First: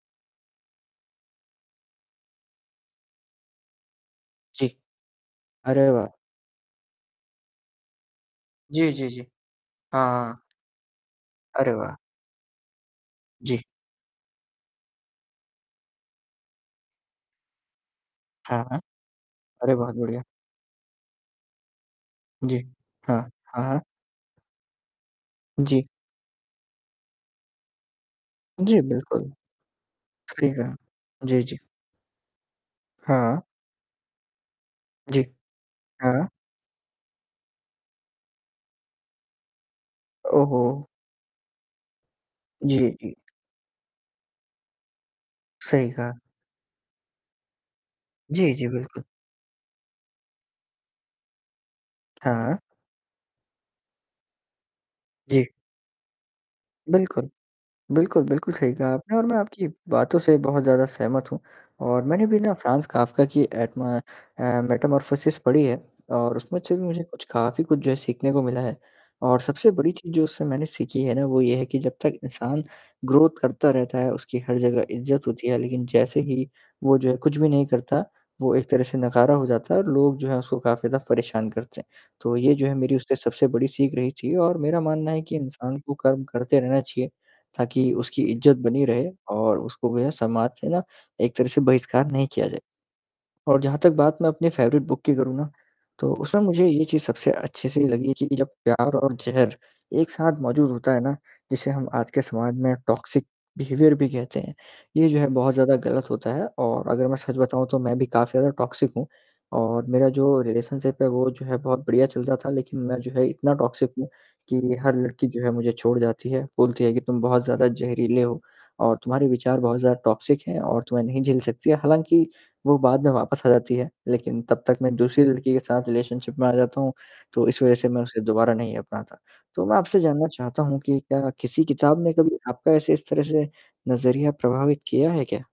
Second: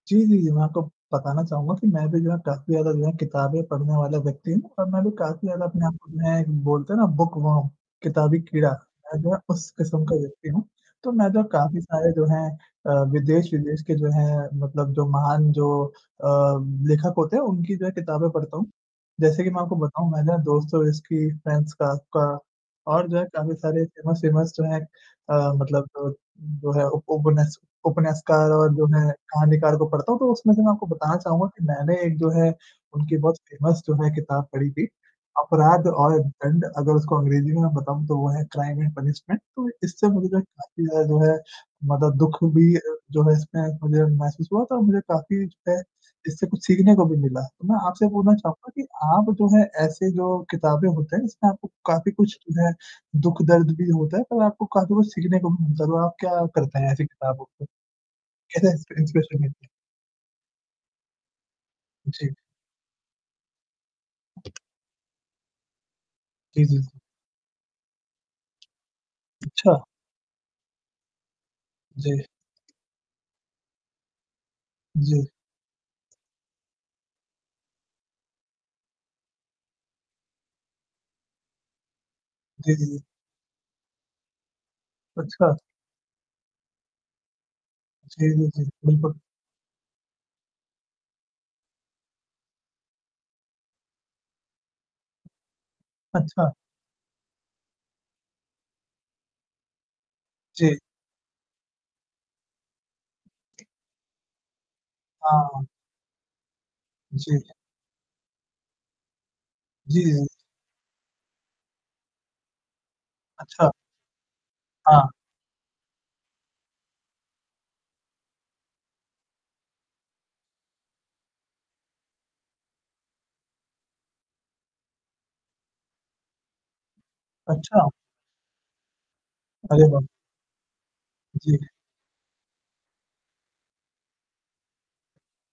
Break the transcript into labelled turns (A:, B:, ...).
A: जी, जी, जी, मैं आपको बताना चहूँगा कि मैं भी जो है काफ़ी ज़्यादा जो है किताबें पढ़ने वाला व्यक्ति हूँ
B: जी।
A: और मैं भी काफ़ी ज़्यादा अपने
B: अरे
A: आप
B: वाह!
A: में बोलते हैं ना बुकवॉर्म, किताबी कीड़ा।
B: जी, जी,
A: मैं
B: जी।
A: जो है उस
B: हाँ,
A: किस्म का
B: हाँ।
A: व्यक्ति हूँ। तो मैं जो
B: अरे
A: काफ़ी
B: वाह!
A: सारे जो हैं अ,
B: जी।
A: विदेश-विदेश के जो हैं मतलब जो महान जो अ, लेखक होते हैं उनकी जो है किताबें पढ़ता हूँ,
B: हाँ।
A: जैसे कि मैं
B: अरे
A: आपको
B: बहुत
A: बताऊँ
B: बढ़िया!
A: मैं ना दोस्तोयेव्स्की, फ्रांज काफ्का
B: जी।
A: और
B: हाँ,
A: जो काफ़ी
B: हाँ, हाँ।
A: सारे फ़ेमस-फ़ेमस जो हैं अ,
B: जी।
A: मतलब जो है ओपोनेस्क ओपोनेस्कार और
B: जी
A: जो है
B: बिल्कुल,
A: कहानीकार को पढ़ता हूँ तो
B: सही
A: उसमें से मैं
B: कहा।
A: आपको बताना
B: जी,
A: चहूँगा
B: जी।
A: कि मैंने एक जो है उनकी बहुत
B: हाँ।
A: फ़ेमस जो है किताब पढ़ी थी,
B: जी।
A: अपराध और
B: हाँ।
A: दंड अगर उसको अंग्रेज़ी में मैं बताऊँ तो वो है क्राइम एंड पनिशमेंट, तो इससे मुझे
B: ओहो!
A: काफ़ी ज़्यादा जो है मतलब दुःख भी
B: जी,
A: अ,
B: जी।
A: जो है इसमें मुझे महसूस हुआ था, मुझे काफ़ी जो है
B: सही कहा।
A: जिससे कुछ सीखने को भी मिला। मैं आपसे बोलना
B: जी, जी,
A: चहूँगा कि
B: बिल्कुल।
A: आप जो है ऐसे जो किताबें होते हैं इसमें आपको काफ़ी कुछ
B: हाँ।
A: जो है दुःख-दर्द भी होता है पर आपको काफ़ी कुछ सीखने
B: जी।
A: को भी मिलता है, आप क्या करते हैं ऐसी
B: बिल्कुल।
A: किताबों को?
B: बिल्कुल, बिल्कुल
A: कैसे
B: सही कहा
A: इंस्प्री
B: आपने और मैं
A: इन्सपिरेसन
B: आपकी
A: मिलती।
B: बातों से बहुत ज़्यादा सहमत हूँ। और मैंने
A: जी।
B: भी ना फ्रांज काफ्का की एडमा अ, मेटामॉर्फोसिस पढ़ी है और उसमें
A: जी,
B: अच्छे
A: जी, जी।
B: मुझे कुछ काफ़ी कुछ जो है सीखने को मिला है। और सबसे
A: अच्छा।
B: बड़ी चीज़ जो उससे मैंने सीखी है ना वो ये है कि जब तक
A: जी।
B: इंसान ग्रोथ करता रहता है उसकी हर जगह इज़्ज़त
A: जी।
B: होती है लेकिन जैसे ही वो जो है कुछ भी नहीं करता, वो एक तरह से नकारा हो जाता है और लोग जो है उसको काफ़ी ज़्यादा परेशान करते हैं। तो ये जो है
A: जी, जी,
B: मेरी
A: जी।
B: उससे सबसे बड़ी सीख रही थी और मेरा मानना है कि
A: अच्छा।
B: इंसान को कर्म करते रहना चाहिए। ताकि उसकी
A: जी, जी,
B: इज़्ज़त
A: जी।
B: बनी रहे
A: बिल्कुल।
B: और उसको वैसा समाज से ना एक तरह से बहिष्कार नहीं किया जाए। और जहाँ तक बात मैं अपनी फ़ेवरेट बुक की करूँ ना, तो उसमें
A: अच्छा।
B: मुझे ये चीज़ सबसे अच्छे से लगी कि जब प्यार और ज़हर एक साथ मौजूद
A: जी।
B: होता है ना जिसे हम आज के समाज में टॉक्सिक बिहेवियर भी कहते हैं। ये जो है बहुत
A: हाँ।
B: ज़्यादा गलत होता है और अगर मैं सच
A: जी।
B: बताऊँ तो मैं भी काफ़ी ज़्यादा टॉक्सिक हूँ और मेरा
A: जी।
B: जो रिलेशनशिप है वो जो है बहुत बढ़िया चल रहा था लेकिन मैं जो है इतना
A: अच्छा।
B: टॉक्सिक हूँ, कि हर
A: हाँ।
B: लड़की जो है मुझे छोड़ जाती है। बोलती है कि तुम बहुत ज़्यादा ज़हरीले हो और तुम्हारे विचार बहुत ज़्यादा टॉक्सिक हैं और तुम्हें नहीं झेल सकती है हालाँकि वो बाद में वापस आ जाती है, लेकिन तब तक मैं दूसरी लड़की के साथ रिलेशनशिप में आ जाता हूँ, तो इस वज़ह
A: अच्छा।
B: से मैं उसे दोबारा नहीं अपनाता। तो मैं
A: अरे
B: आपसे
A: वाह!
B: जानना चाहता हूँ कि क्या किसी
A: जी।
B: किताब में कभी आपका ऐसे इस तरह से नज़रिया प्रभावित किया है क्या?